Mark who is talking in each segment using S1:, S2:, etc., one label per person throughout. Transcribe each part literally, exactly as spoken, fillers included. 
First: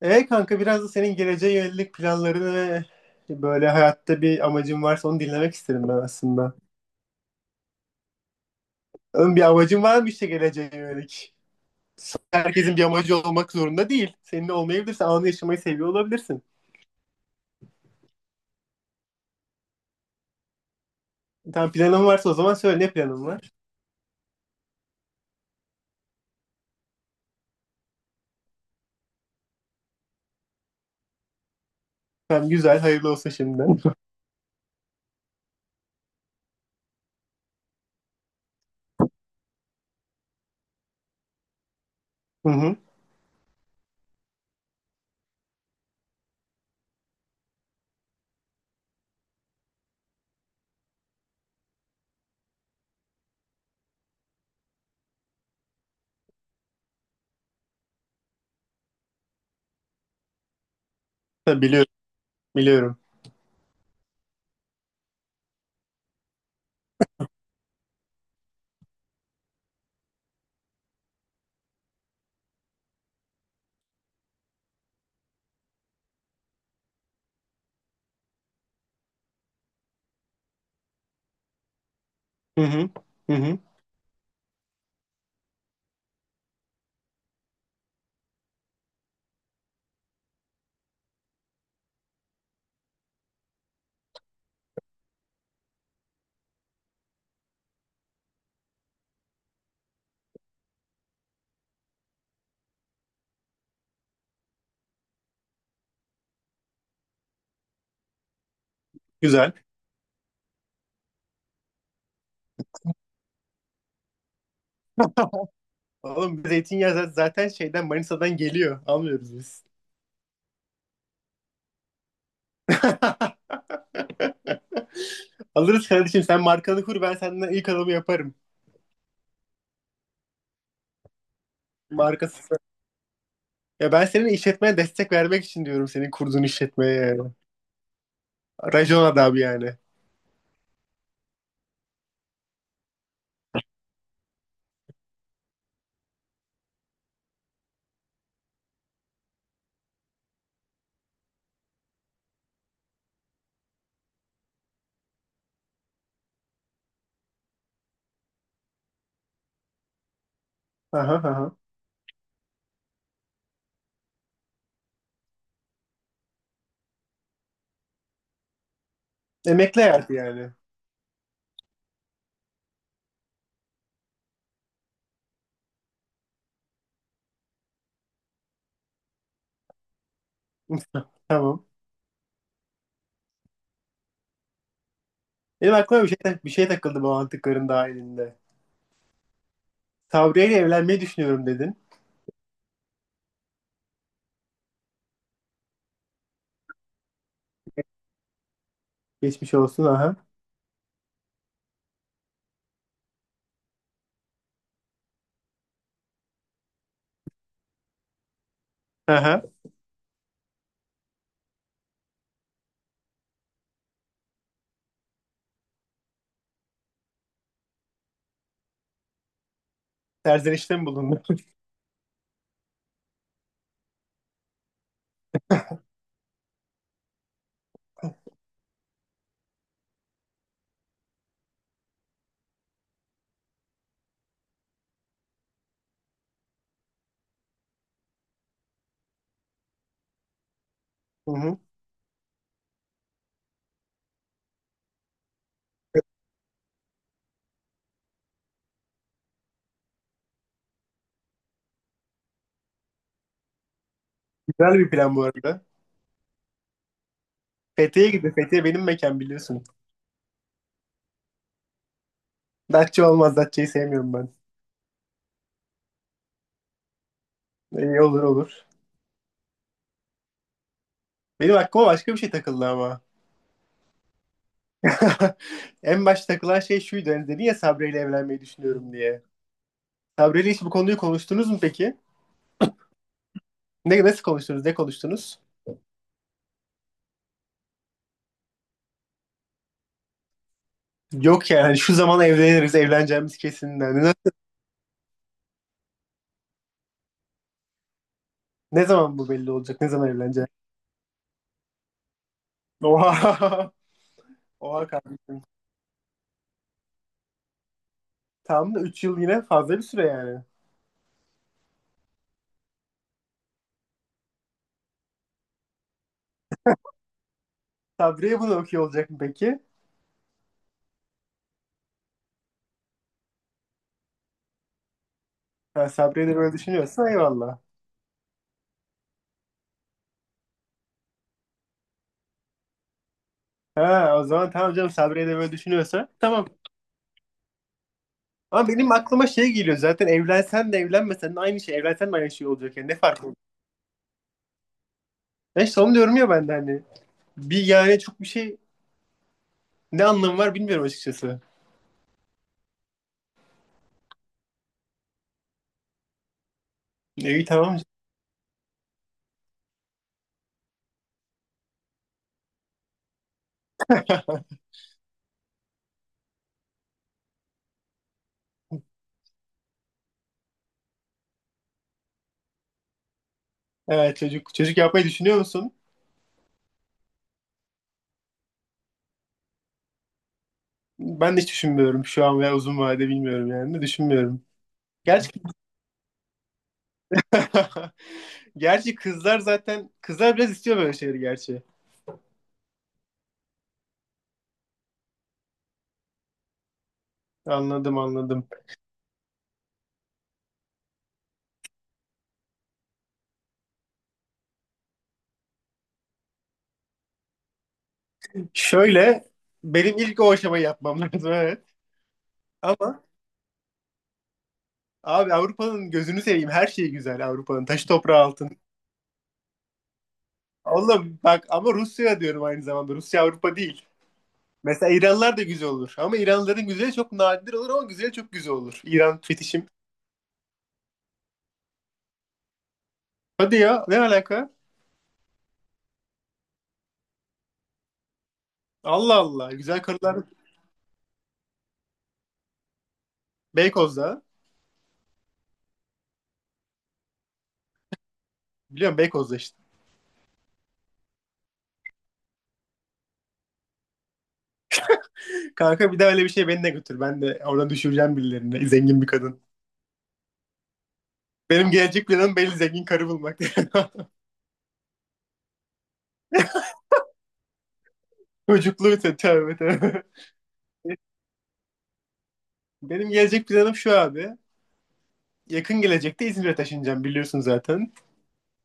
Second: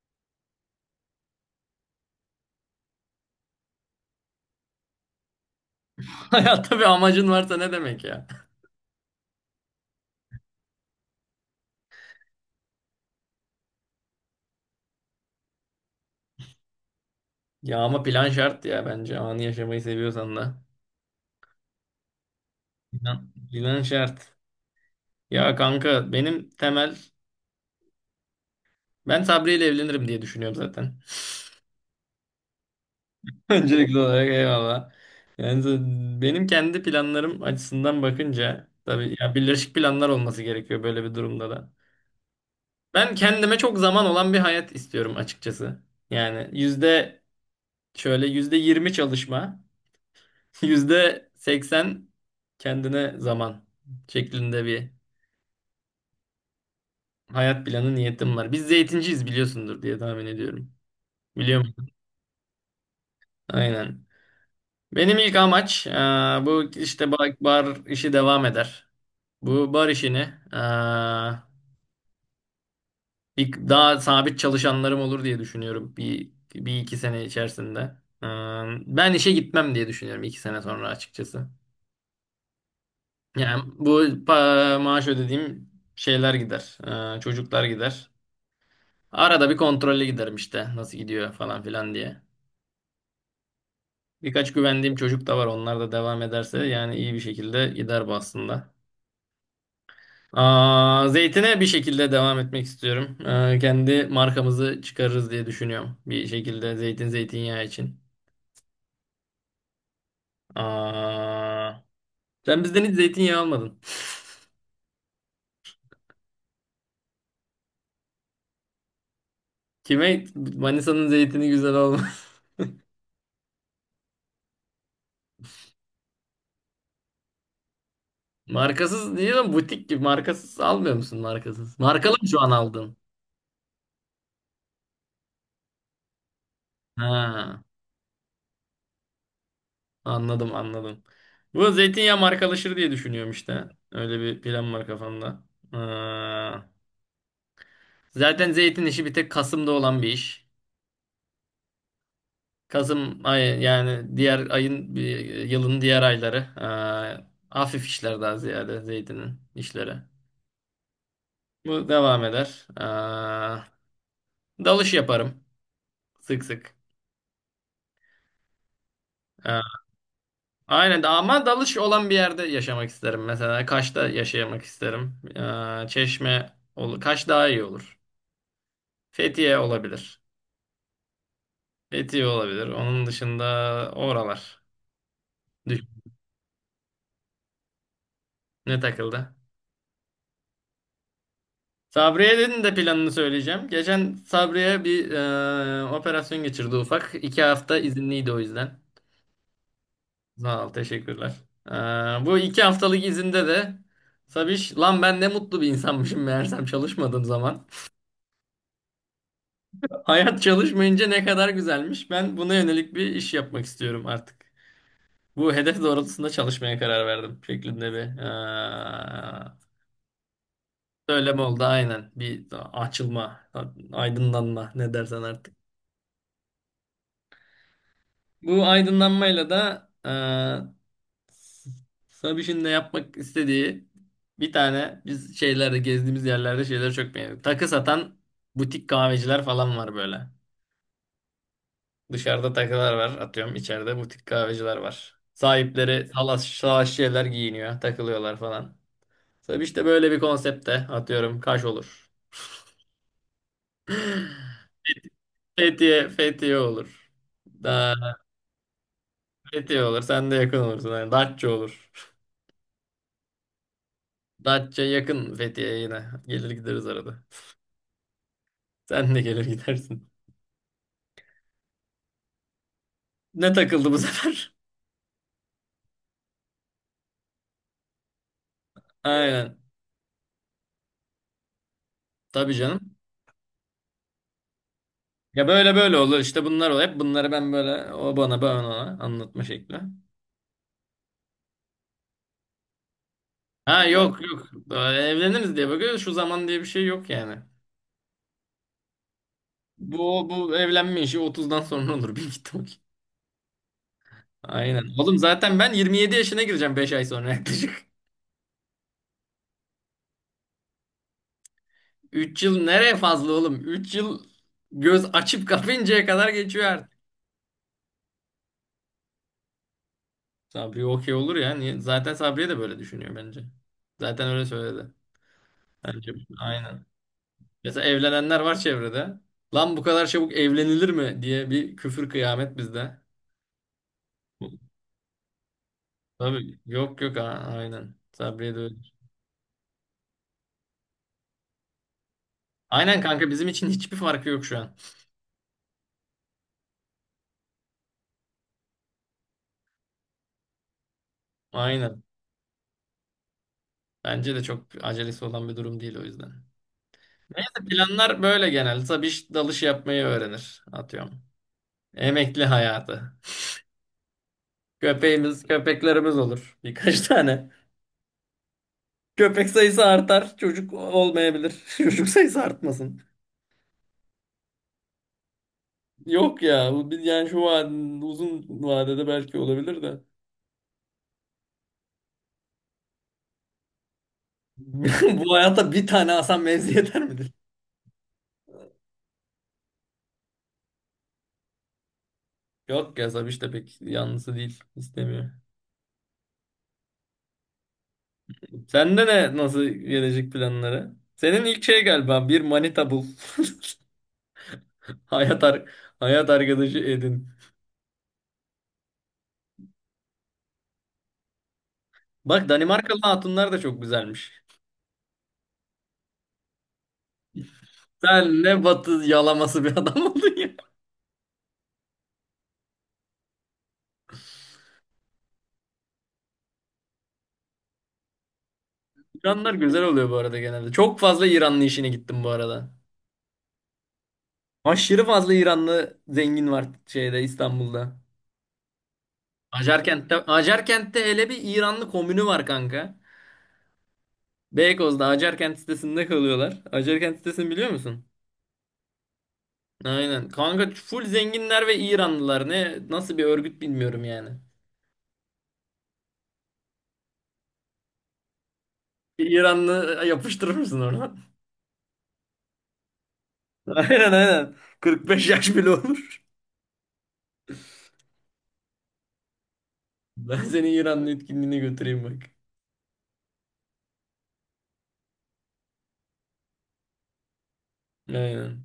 S1: E kanka biraz da senin geleceğe yönelik planlarını ve böyle hayatta bir amacın varsa onu dinlemek isterim ben aslında.
S2: Hayatta bir amacın varsa ne demek ya?
S1: Oğlum bir amacın var mı işte geleceğe yönelik? Herkesin bir amacı olmak zorunda değil. Senin de olmayabilirse anı yaşamayı seviyor olabilirsin.
S2: Ya ama plan şart ya bence anı yaşamayı seviyorsan da.
S1: Tamam, planın varsa o zaman söyle, ne planın
S2: Plan,
S1: var?
S2: plan şart. Ya kanka benim temel ben Sabri ile evlenirim diye düşünüyorum zaten.
S1: Tamam, güzel, hayırlı olsun şimdiden.
S2: Öncelikli olarak eyvallah. Yani z- benim kendi planlarım açısından bakınca tabii ya birleşik planlar olması gerekiyor böyle bir durumda da.
S1: Hı hı.
S2: Ben kendime çok zaman olan bir hayat istiyorum açıkçası. Yani yüzde şöyle yüzde yirmi çalışma. Yüzde seksen kendine zaman şeklinde bir hayat planı niyetim var. Biz zeytinciyiz biliyorsundur diye tahmin ediyorum. Biliyor
S1: Tabii biliyorum,
S2: musun?
S1: biliyorum.
S2: Aynen. Benim ilk amaç e, bu işte bar, bar işi devam eder. Bu bar işini e, ilk daha sabit çalışanlarım olur diye düşünüyorum bir, bir iki sene içerisinde. E, Ben işe gitmem diye düşünüyorum iki sene sonra açıkçası.
S1: Hı hı. Hı hı.
S2: Yani bu pa- maaş ödediğim şeyler gider. Ee, çocuklar gider. Arada bir kontrole giderim işte nasıl gidiyor falan filan diye. Birkaç güvendiğim çocuk da var. Onlar da devam ederse yani iyi bir şekilde gider bu aslında. Aa, zeytine bir şekilde devam etmek istiyorum. Ee, kendi markamızı çıkarırız diye düşünüyorum. Bir şekilde zeytin zeytinyağı için.
S1: Güzel.
S2: Aa, Sen bizden hiç zeytinyağı almadın.
S1: Oğlum zeytinyağı zaten şeyden, Manisa'dan geliyor. Almıyoruz biz.
S2: Kime Manisa'nın zeytini güzel olmaz.
S1: Alırız kardeşim, sen markanı kur, ben senden ilk adamı yaparım.
S2: Markasız değil ama butik gibi. Markasız almıyor musun markasız? Markalı mı şu an
S1: Markası.
S2: aldın?
S1: Ya ben senin işletmeye destek vermek için diyorum, senin kurduğun işletmeye yani.
S2: Ha.
S1: Racon adamı yani.
S2: Anladım anladım. Bu zeytinyağı markalaşır diye düşünüyorum işte. Öyle bir plan var kafamda. Ee, Zaten zeytin işi bir tek Kasım'da olan bir iş. Kasım ayı yani diğer ayın bir- yılın diğer ayları. Ee, hafif işler daha ziyade zeytinin işleri.
S1: Aha, aha.
S2: Bu devam eder. Ee, dalış yaparım sık sık. Ee,
S1: Emekli hayatı yani.
S2: aynen ama dalış olan bir yerde yaşamak isterim. Mesela Kaş'ta yaşamak isterim. Ee, Çeşme olur, Kaş daha iyi olur. Fethiye olabilir.
S1: Tamam.
S2: Fethiye olabilir. Onun dışında oralar.
S1: Benim
S2: Düş-
S1: aklıma bir şey, tak- bir şey takıldı bu antıkların dahilinde.
S2: Ne takıldı?
S1: Sabriye ile evlenmeyi düşünüyorum dedin.
S2: Sabriye'nin de planını söyleyeceğim. Geçen Sabriye bir e, operasyon geçirdi ufak. İki hafta izinliydi o yüzden.
S1: Geçmiş olsun, aha.
S2: Sağ ol, teşekkürler. E, Bu iki haftalık izinde de Sabiş, lan ben ne mutlu bir insanmışım meğersem çalışmadığım zaman.
S1: Aha.
S2: Hayat çalışmayınca ne kadar güzelmiş. Ben buna yönelik bir iş yapmak istiyorum artık. Bu hedef doğrultusunda çalışmaya karar verdim şeklinde bir
S1: Serzenişte mi bulundun?
S2: söylem oldu aynen. Bir açılma, aydınlanma ne dersen artık. Bu aydınlanmayla da e, Sabiş'in de yapmak istediği bir tane biz şeylerde gezdiğimiz yerlerde şeyleri çok beğendik. Takı satan butik kahveciler falan var böyle.
S1: Hı hı.
S2: Dışarıda takılar var atıyorum içeride butik kahveciler var. Sahipleri salaş, salaş şeyler giyiniyor takılıyorlar falan. Sabiş de böyle bir konsepte atıyorum Kaş olur.
S1: Güzel bir plan bu arada.
S2: Fethiye, Fethiye olur da
S1: Fethiye'ye gidin. Fethiye benim mekan, biliyorsun.
S2: Fethiye olur. Sen de yakın olursun. Yani Datça olur.
S1: Datça olmaz. Datça'yı sevmiyorum ben.
S2: Datça yakın Fethiye'ye yine. Gelir gideriz arada.
S1: İyi, olur olur.
S2: Sen de gelir gidersin.
S1: Benim aklıma başka bir şey takıldı ama.
S2: Ne takıldı bu sefer?
S1: En başta takılan şey şuydu. Hani dedin ya Sabri ile evlenmeyi düşünüyorum diye.
S2: Aynen.
S1: Sabri ile hiç bu konuyu konuştunuz mu peki?
S2: Tabii canım.
S1: Ne, nasıl konuştunuz? Ne konuştunuz?
S2: Ya böyle böyle olur. İşte bunlar olur. Hep bunları ben böyle o bana ben ona anlatma şekli.
S1: Yok yani hani şu zaman evleniriz. Evleneceğimiz kesin.
S2: Ha,
S1: Yani ne,
S2: yok yok. Böyle evleniriz diye bakıyoruz. Şu zaman diye bir şey yok yani.
S1: ne zaman bu belli olacak? Ne zaman
S2: Bu
S1: evleneceğiz?
S2: bu evlenme işi otuzdan sonra olur. Bir git
S1: Oha.
S2: Aynen.
S1: Oha
S2: Oğlum
S1: kardeşim.
S2: zaten ben yirmi yedi yaşına gireceğim beş ay sonra yaklaşık.
S1: Tam da üç yıl, yine fazla bir süre yani.
S2: Üç yıl nereye fazla oğlum? Üç yıl göz açıp kapayıncaya kadar geçiyor artık.
S1: Sabri'ye bunu okuyor olacak mı peki?
S2: Sabri okey olur ya. Niye? Zaten Sabriye de böyle düşünüyor bence. Zaten öyle söyledi.
S1: Ha,
S2: Bence
S1: Sabri'ye de böyle
S2: aynen.
S1: düşünüyorsa eyvallah.
S2: Mesela evlenenler var çevrede. Lan bu kadar çabuk evlenilir mi diye bir küfür kıyamet bizde.
S1: Ha, o zaman tamam canım, Sabri'ye de böyle düşünüyorsa tamam.
S2: Tabii yok yok a- aynen. Sabriye de
S1: Ama
S2: öyle.
S1: benim aklıma şey geliyor, zaten evlensen de evlenmesen de aynı şey. Evlensen de aynı şey olacak yani, ne
S2: Aynen
S1: fark
S2: kanka
S1: var?
S2: bizim için hiçbir farkı yok şu an.
S1: Ben işte onu diyorum ya, ben de hani. Bir yani çok bir şey, ne anlamı var bilmiyorum açıkçası.
S2: Aynen. Bence de çok acelesi olan bir durum değil o yüzden.
S1: E, İyi,
S2: Neyse,
S1: tamam.
S2: planlar böyle genelde. Tabii iş- dalış yapmayı öğrenir. Atıyorum. Emekli hayatı. Köpeğimiz, köpeklerimiz olur. Birkaç tane. Köpek sayısı artar, çocuk olmayabilir. Çocuk sayısı artmasın.
S1: Evet, çocuk. Çocuk yapmayı düşünüyor musun?
S2: Yok ya, bu bir- yani şu an uzun vadede belki olabilir de.
S1: Ben de hiç düşünmüyorum şu an, veya uzun vadede bilmiyorum yani. Düşünmüyorum. Gerçi,
S2: Bu hayata bir tane Hasan Mevzi yeter midir?
S1: gerçi kızlar zaten, kızlar biraz istiyor böyle şeyleri gerçi.
S2: Yok ya Sabiş de pek yanlısı değil. İstemiyor.
S1: Anladım, anladım.
S2: Sende ne nasıl gelecek planları? Senin ilk şey galiba bir manita bul. Hayat, ar hayat arkadaşı edin.
S1: Şöyle, benim ilk o aşamayı yapmam lazım, evet.
S2: Bak Danimarkalı
S1: Ama
S2: hatunlar da çok güzelmiş.
S1: abi, Avrupa'nın gözünü seveyim. Her şeyi güzel Avrupa'nın. Taşı toprağı
S2: Sen
S1: altın.
S2: ne batı yalaması bir adam oldun ya.
S1: Oğlum bak ama Rusya diyorum aynı zamanda. Rusya Avrupa değil. Mesela İranlılar da güzel olur. Ama İranlıların güzeli çok nadir olur, ama güzeli çok güzel olur. İran
S2: İranlar
S1: fetişim.
S2: güzel oluyor bu arada genelde. Çok fazla İranlı işine gittim bu arada.
S1: Hadi ya, ne alaka?
S2: Aşırı fazla İranlı zengin var şeyde İstanbul'da.
S1: Allah Allah. Güzel
S2: Acarkent'te,
S1: karılar
S2: Acarkent'te hele bir İranlı komünü var kanka.
S1: Beykoz'da.
S2: Beykoz'da Acarkent sitesinde kalıyorlar. Acarkent sitesini biliyor musun?
S1: Biliyorum, Beykoz'da işte.
S2: Aynen. Kanka full zenginler ve İranlılar. Ne nasıl bir örgüt bilmiyorum yani.
S1: Kanka bir daha öyle bir şey, beni de götür. Ben de oradan düşüreceğim birilerini. Zengin bir
S2: Bir
S1: kadın.
S2: İranlı yapıştırır mısın oradan?
S1: Benim gelecek planım belli, zengin karı bulmak.
S2: Aynen aynen. kırk beş yaş bile olur.
S1: Çocukluğu, tövbe tövbe.
S2: Ben seni İranlı etkinliğine götüreyim bak.
S1: Benim gelecek planım şu abi. Yakın gelecekte İzmir'e taşınacağım, biliyorsun zaten.
S2: Aynen.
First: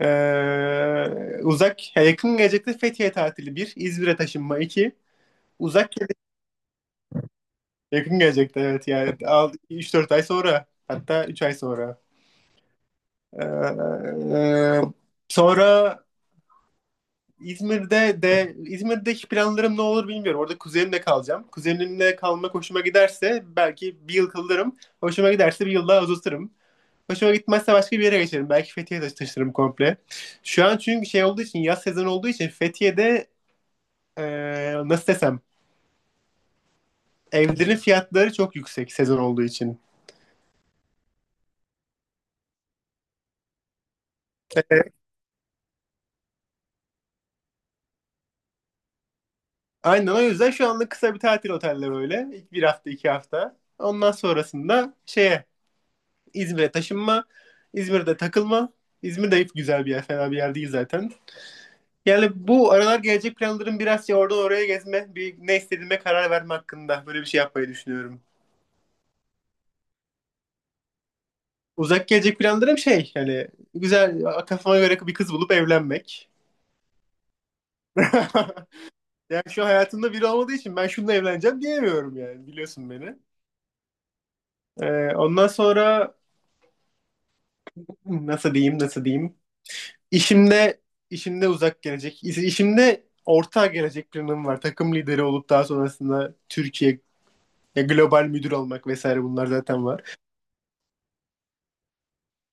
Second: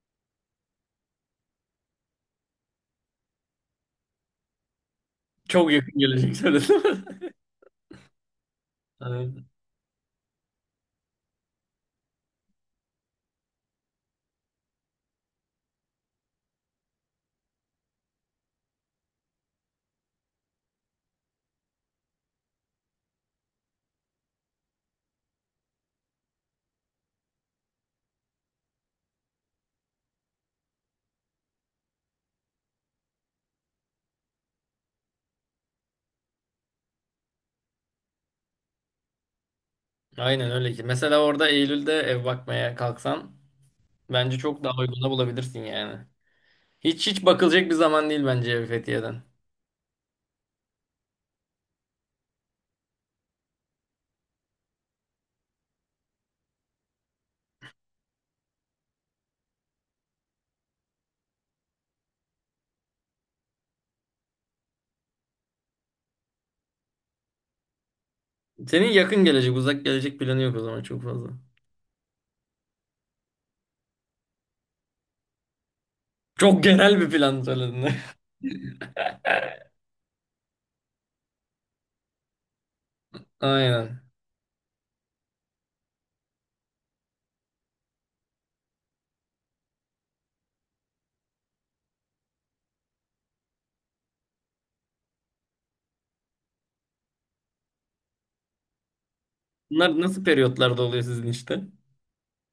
S1: Ee, uzak, ya yakın gelecekte Fethiye tatili bir, İzmir'e taşınma iki.
S2: Çok
S1: Uzak
S2: yakın
S1: gele-
S2: gelecek söyledim.
S1: Yakın gelecekte evet yani,
S2: Aynen.
S1: üç dört ay sonra, hatta üç ay sonra. Ee, Sonra İzmir'de de İzmir'deki planlarım ne olur bilmiyorum. Orada kuzenimle kalacağım. Kuzenimle kalmak hoşuma giderse belki bir yıl kalırım. Hoşuma giderse bir yıl daha uzatırım. Hoşuma gitmezse başka bir yere geçerim. Belki Fethiye'ye taşı- komple. Şu an çünkü şey olduğu için, yaz sezonu olduğu için Fethiye'de eee, nasıl desem, evlerin fiyatları çok yüksek, sezon olduğu için.
S2: Aynen öyle ki. Mesela orada Eylül'de ev bakmaya kalksan bence çok daha
S1: Eee,
S2: uyguna bulabilirsin yani. Hiç hiç bakılacak bir zaman değil bence ev Fethiye'den.
S1: aynen, o yüzden şu anlık kısa bir tatil, oteller öyle. Bir hafta, iki hafta. Ondan sonrasında şeye, İzmir'e taşınma. İzmir'de takılma. İzmir de hep güzel bir yer. Fena bir yer değil zaten. Yani bu aralar gelecek planlarım biraz şey, oradan oraya gezme. Bir ne istediğime karar verme hakkında. Böyle bir şey yapmayı düşünüyorum.
S2: Senin yakın gelecek, uzak gelecek planı yok o zaman çok fazla.
S1: Uzak gelecek planlarım şey yani, güzel, kafama göre bir kız bulup evlenmek.
S2: Çok genel bir plan söyledin.
S1: Yani şu hayatımda biri olmadığı için, ben şununla evleneceğim diyemiyorum yani, biliyorsun beni.
S2: Aynen.
S1: Ee, ondan sonra nasıl diyeyim nasıl diyeyim. İşimde, işimde uzak gelecek. iş- işimde orta gelecek planım var. Takım lideri olup daha sonrasında Türkiye ya global müdür olmak vesaire, bunlar zaten
S2: Bunlar
S1: var.
S2: nasıl periyotlarda oluyor sizin işte?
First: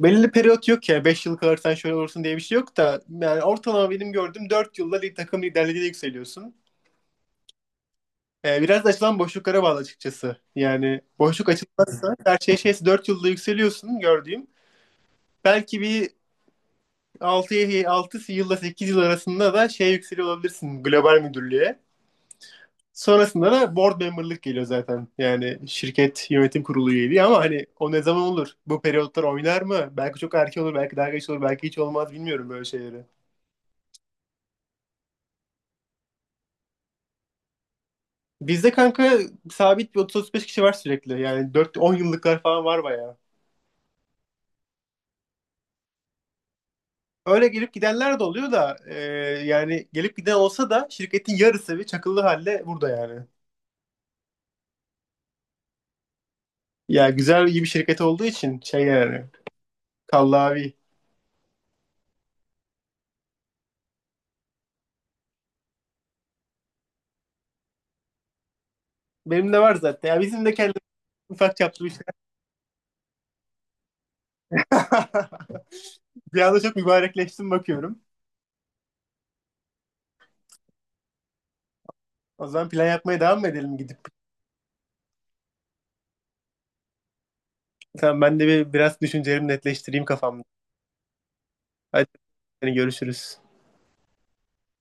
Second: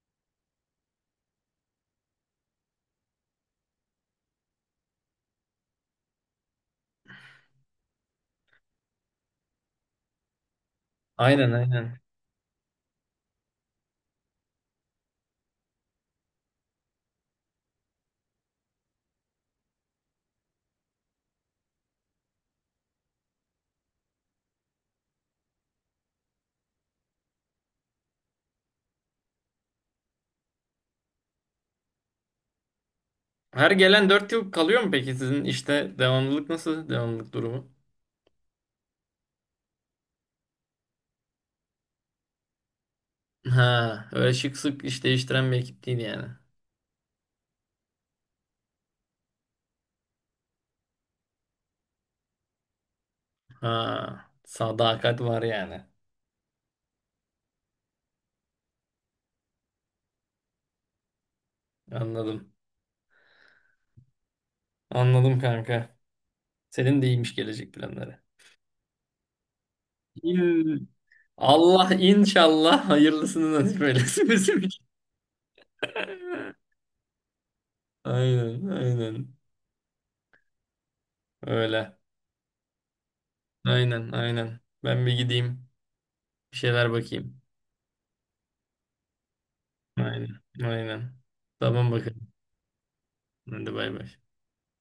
S1: Belirli periyot yok ya, beş yıl kalırsan şöyle olursun diye bir şey yok da, yani ortalama benim gördüğüm dört yılda lig- takım liderliğine yükseliyorsun. Ee, biraz da açılan boşluklara bağlı açıkçası. Yani boşluk
S2: Aynen aynen.
S1: açılmazsa, her şey şeyse, dört yılda yükseliyorsun gördüğüm. Belki bir altı 6 yılla sekiz yıl arasında da şey, yükseliyor olabilirsin global müdürlüğe. Sonrasında da board member'lık geliyor zaten. Yani şirket yönetim kurulu üyeliği, ama hani o ne zaman olur? Bu periyotlar oynar mı? Belki çok erken olur, belki daha geç olur, belki hiç olmaz, bilmiyorum böyle şeyleri.
S2: Her gelen dört yıl kalıyor mu peki sizin işte devamlılık nasıl? Devamlılık durumu?
S1: Bizde kanka sabit bir otuz otuz beş kişi var sürekli. Yani dört, on yıllıklar falan var bayağı.
S2: Ha, öyle şık sık iş değiştiren bir ekip değil yani.
S1: Öyle gelip gidenler de oluyor da e, yani gelip giden olsa da şirketin yarısı bir çakıllı halde burada yani.
S2: Ha, sadakat var yani.
S1: Ya güzel, iyi bir şirket olduğu için şey yani, kallavi.
S2: Anladım. Anladım kanka. Senin de iyiymiş gelecek planları.
S1: Benim de var zaten. Ya bizim de kendimiz,
S2: İn-
S1: ufak çaplı bir
S2: Allah
S1: şey.
S2: inşallah hayırlısını nasip eylesin bizim için.
S1: Bir anda çok mübarekleştim bakıyorum.
S2: Aynen, aynen. Öyle.
S1: O zaman plan yapmaya devam mı edelim gidip?
S2: Aynen, aynen. Ben bir gideyim. Bir şeyler bakayım.
S1: Tamam, ben de bir, biraz düşüncelerimi netleştireyim
S2: Aynen,
S1: kafamda.
S2: aynen. Tamam
S1: Hadi,
S2: bakalım.
S1: hani görüşürüz.
S2: Hadi bay bay.